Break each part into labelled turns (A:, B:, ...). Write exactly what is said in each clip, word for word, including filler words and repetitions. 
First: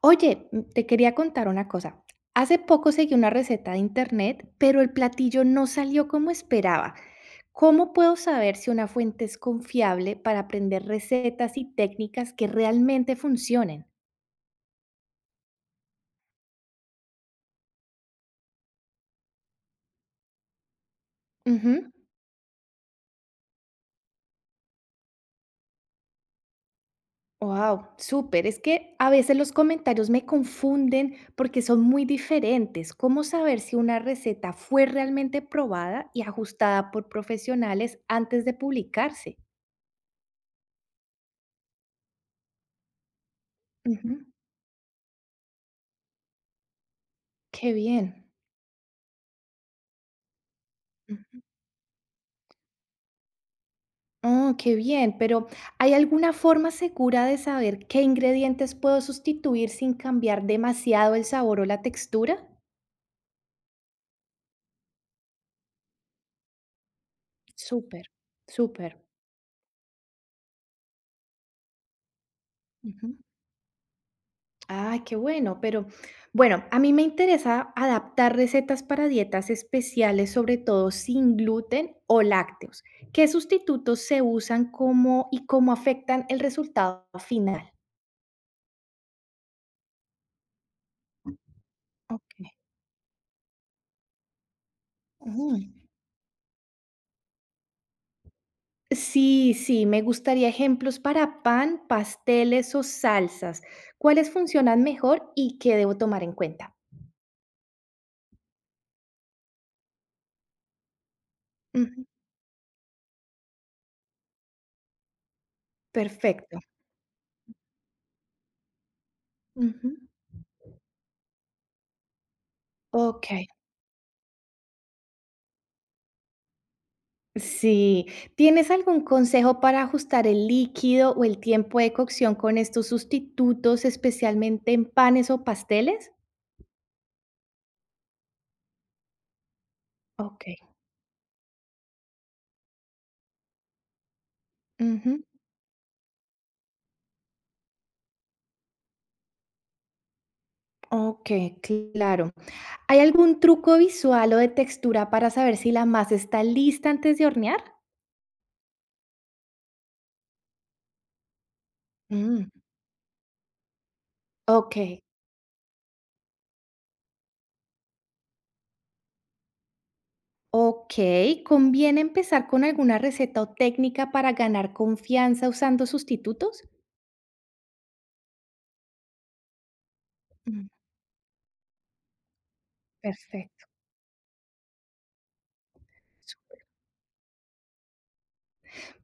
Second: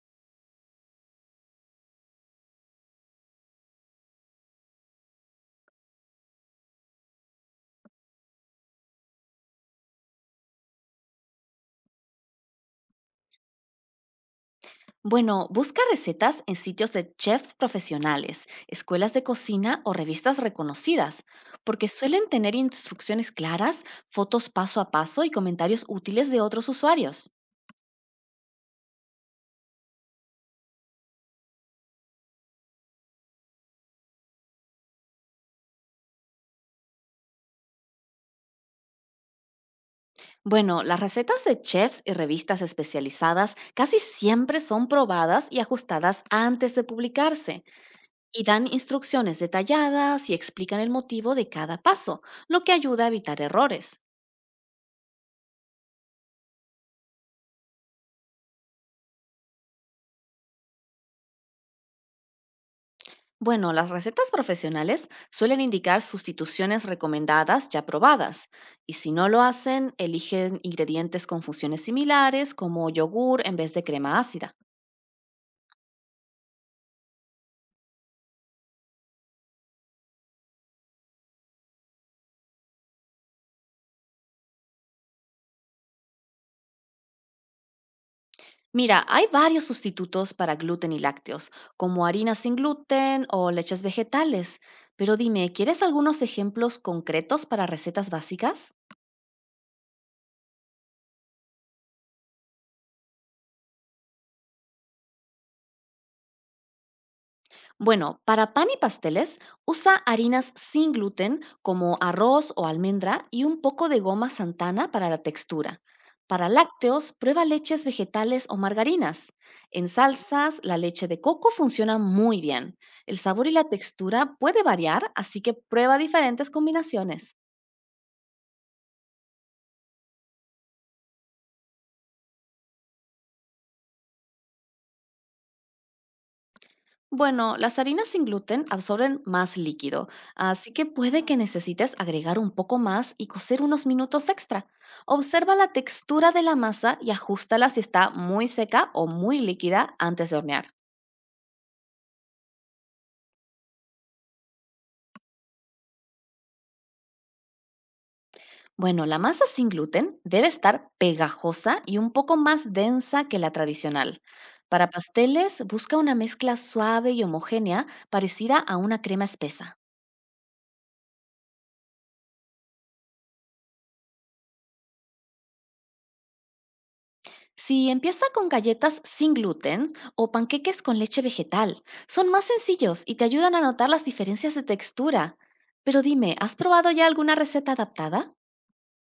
A: Oye, mm, te quería contar una cosa. Hace poco seguí una receta de internet, pero el platillo no salió como esperaba. ¿Cómo puedo saber si una fuente es confiable para aprender recetas y técnicas que realmente funcionen?
B: Bueno, busca recetas en sitios de chefs profesionales, escuelas de cocina o revistas reconocidas, porque suelen tener instrucciones claras, fotos paso a paso y comentarios útiles de otros usuarios.
A: Wow, súper. Es que a veces los comentarios me confunden porque son muy diferentes. ¿Cómo saber si una receta fue realmente probada y ajustada por profesionales antes de publicarse?
B: Bueno, las recetas de chefs y revistas especializadas casi
A: Ujú.
B: siempre son probadas y ajustadas antes de publicarse
A: Qué bien.
B: y dan instrucciones detalladas y explican el motivo de cada paso, lo que ayuda a evitar errores.
A: Oh, qué bien, pero ¿hay alguna forma segura de saber qué ingredientes puedo sustituir sin cambiar demasiado el sabor o la textura?
B: Bueno, las recetas profesionales suelen indicar sustituciones recomendadas ya
A: Súper,
B: probadas,
A: súper.
B: y si no lo hacen, eligen ingredientes con funciones similares, como
A: Ujú.
B: yogur en vez de crema ácida.
A: Ah, qué bueno, pero bueno, a mí me interesa adaptar recetas para dietas especiales, sobre todo sin gluten o lácteos. ¿Qué sustitutos se usan como y cómo afectan el resultado final?
B: Mira, hay varios sustitutos para gluten y lácteos, como
A: Ok.
B: harinas sin gluten o leches vegetales, pero dime,
A: Ujú.
B: ¿quieres algunos ejemplos concretos para recetas básicas?
A: Sí, sí, me gustaría ejemplos para pan, pasteles o salsas. ¿Cuáles funcionan mejor y qué debo tomar en cuenta?
B: Bueno, para pan y pasteles, usa harinas sin gluten como
A: Ujú,
B: arroz o almendra y un poco de goma santana para la textura. Para
A: perfecto.
B: lácteos, prueba leches vegetales o margarinas.
A: Ujú,
B: En salsas, la leche de coco funciona muy bien. El
A: ok.
B: sabor y la textura puede variar, así que prueba diferentes combinaciones.
A: Sí. ¿Tienes algún consejo para ajustar el líquido o el tiempo de cocción con estos sustitutos, especialmente en panes o pasteles?
B: Bueno, las harinas sin gluten absorben más líquido,
A: Ok.
B: así que puede que necesites agregar un poco más y cocer unos minutos extra.
A: Ujú.
B: Observa la textura de la masa y ajustala si está muy seca o muy líquida antes de hornear.
A: Ok, claro. ¿Hay algún truco visual o de textura para saber si la masa está lista antes de hornear?
B: Bueno, la masa sin gluten debe estar pegajosa y un poco
A: Mm,
B: más densa que la tradicional.
A: ok.
B: Para pasteles, busca una mezcla suave y homogénea parecida a una crema espesa.
A: Ok, ¿conviene empezar con alguna receta o técnica para ganar confianza usando sustitutos?
B: Si empieza con galletas sin gluten o
A: Mm,
B: panqueques con leche vegetal, son más sencillos y te ayudan a
A: perfecto.
B: notar las diferencias de textura. Pero dime, ¿has probado ya alguna receta adaptada?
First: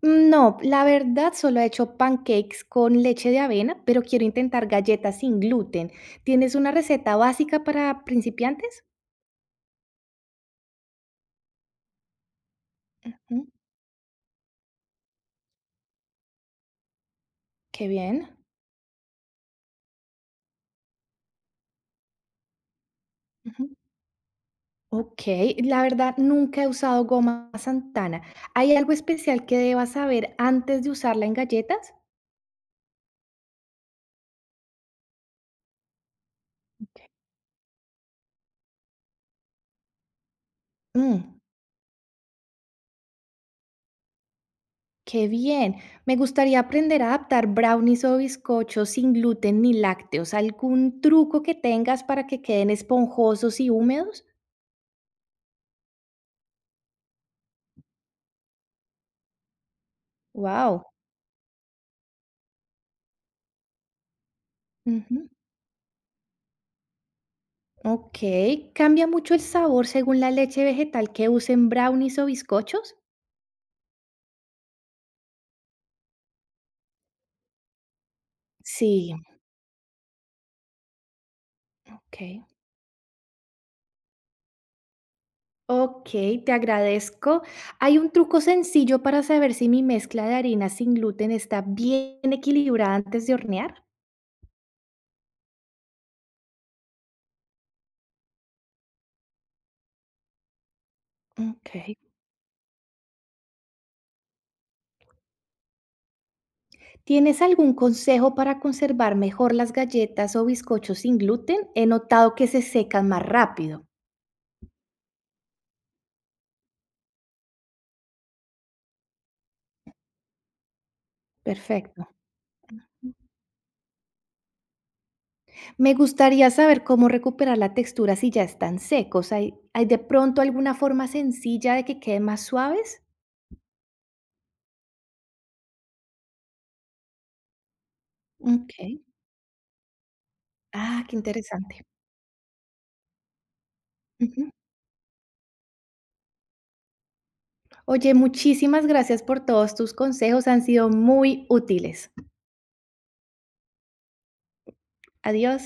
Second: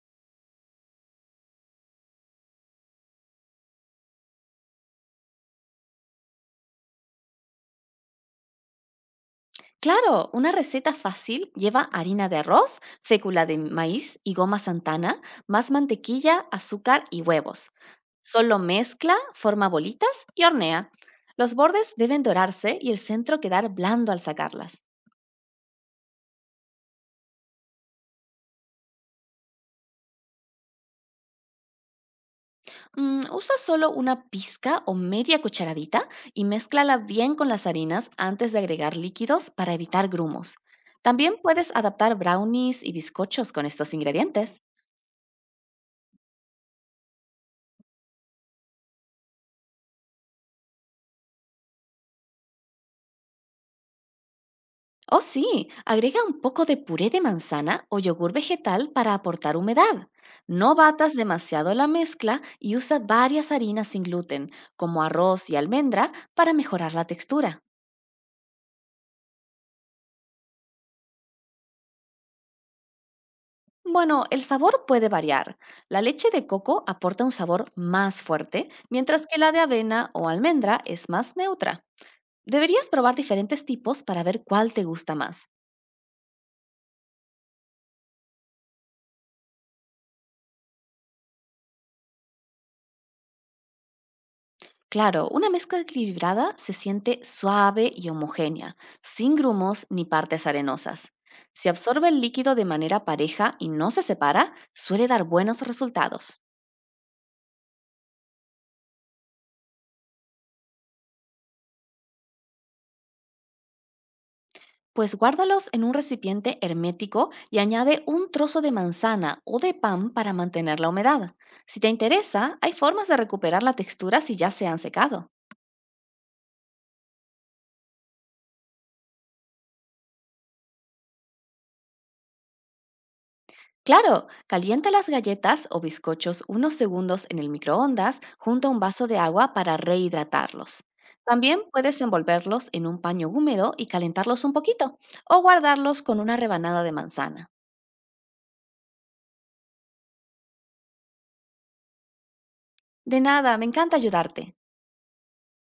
A: No, la verdad solo he hecho pancakes con leche de avena, pero quiero intentar galletas sin gluten. ¿Tienes una receta básica para principiantes?
B: Claro, una receta fácil lleva harina de arroz,
A: Mm.
B: fécula de maíz y goma santana, más mantequilla, azúcar y huevos.
A: Qué bien.
B: Solo mezcla, forma bolitas y hornea. Los bordes deben dorarse y el centro
A: Ujú.
B: quedar blando al sacarlas.
A: Ok, la verdad nunca he usado goma Santana. ¿Hay algo especial que deba saber antes de usarla en galletas?
B: Mm, usa solo una pizca o media cucharadita y mézclala bien con las harinas antes de agregar líquidos para evitar grumos. También
A: Mm.
B: puedes adaptar brownies y bizcochos con estos ingredientes.
A: Qué bien. Me gustaría aprender a adaptar brownies o bizcochos sin gluten ni lácteos. ¿Algún truco que tengas para que queden esponjosos y húmedos?
B: Oh sí, agrega un poco de puré de manzana o yogur vegetal para aportar humedad. No
A: Wow.
B: batas demasiado la mezcla y usa varias harinas sin gluten, como arroz y almendra, para mejorar la textura.
A: Ok. ¿Cambia mucho el sabor según la leche vegetal que usen brownies o bizcochos?
B: Bueno, el sabor puede variar. La leche de coco aporta un sabor más fuerte,
A: Sí,
B: mientras que la de avena o almendra es más neutra.
A: ok.
B: Deberías probar diferentes tipos para ver cuál te gusta más.
A: Ok, te agradezco. Hay un truco sencillo para saber si mi mezcla de harina sin gluten está bien equilibrada antes de hornear.
B: Claro, una mezcla equilibrada se siente suave y homogénea, sin grumos ni partes arenosas. Si
A: Ok.
B: absorbe el líquido de manera pareja y no se separa, suele dar buenos resultados.
A: ¿Tienes algún consejo para conservar mejor las galletas o bizcochos sin gluten? He notado que se secan más rápido.
B: Pues guárdalos en un recipiente hermético y añade un trozo de manzana o de pan para mantener la humedad. Si te
A: Perfecto.
B: interesa, hay formas de recuperar la textura si ya se han secado.
A: Me gustaría saber cómo recuperar la textura si ya están secos. ¿Hay, hay de pronto alguna forma sencilla de que queden más suaves?
B: Claro, calienta las galletas o bizcochos unos segundos en el microondas junto a
A: Ok.
B: un vaso de agua para rehidratarlos.
A: Ah, qué
B: También
A: interesante.
B: puedes envolverlos en un paño húmedo y calentarlos
A: Ujú.
B: un poquito, o guardarlos con una rebanada de manzana.
A: Oye, muchísimas gracias por todos tus consejos. Han sido muy útiles.
B: De nada, me encanta ayudarte.
A: Adiós.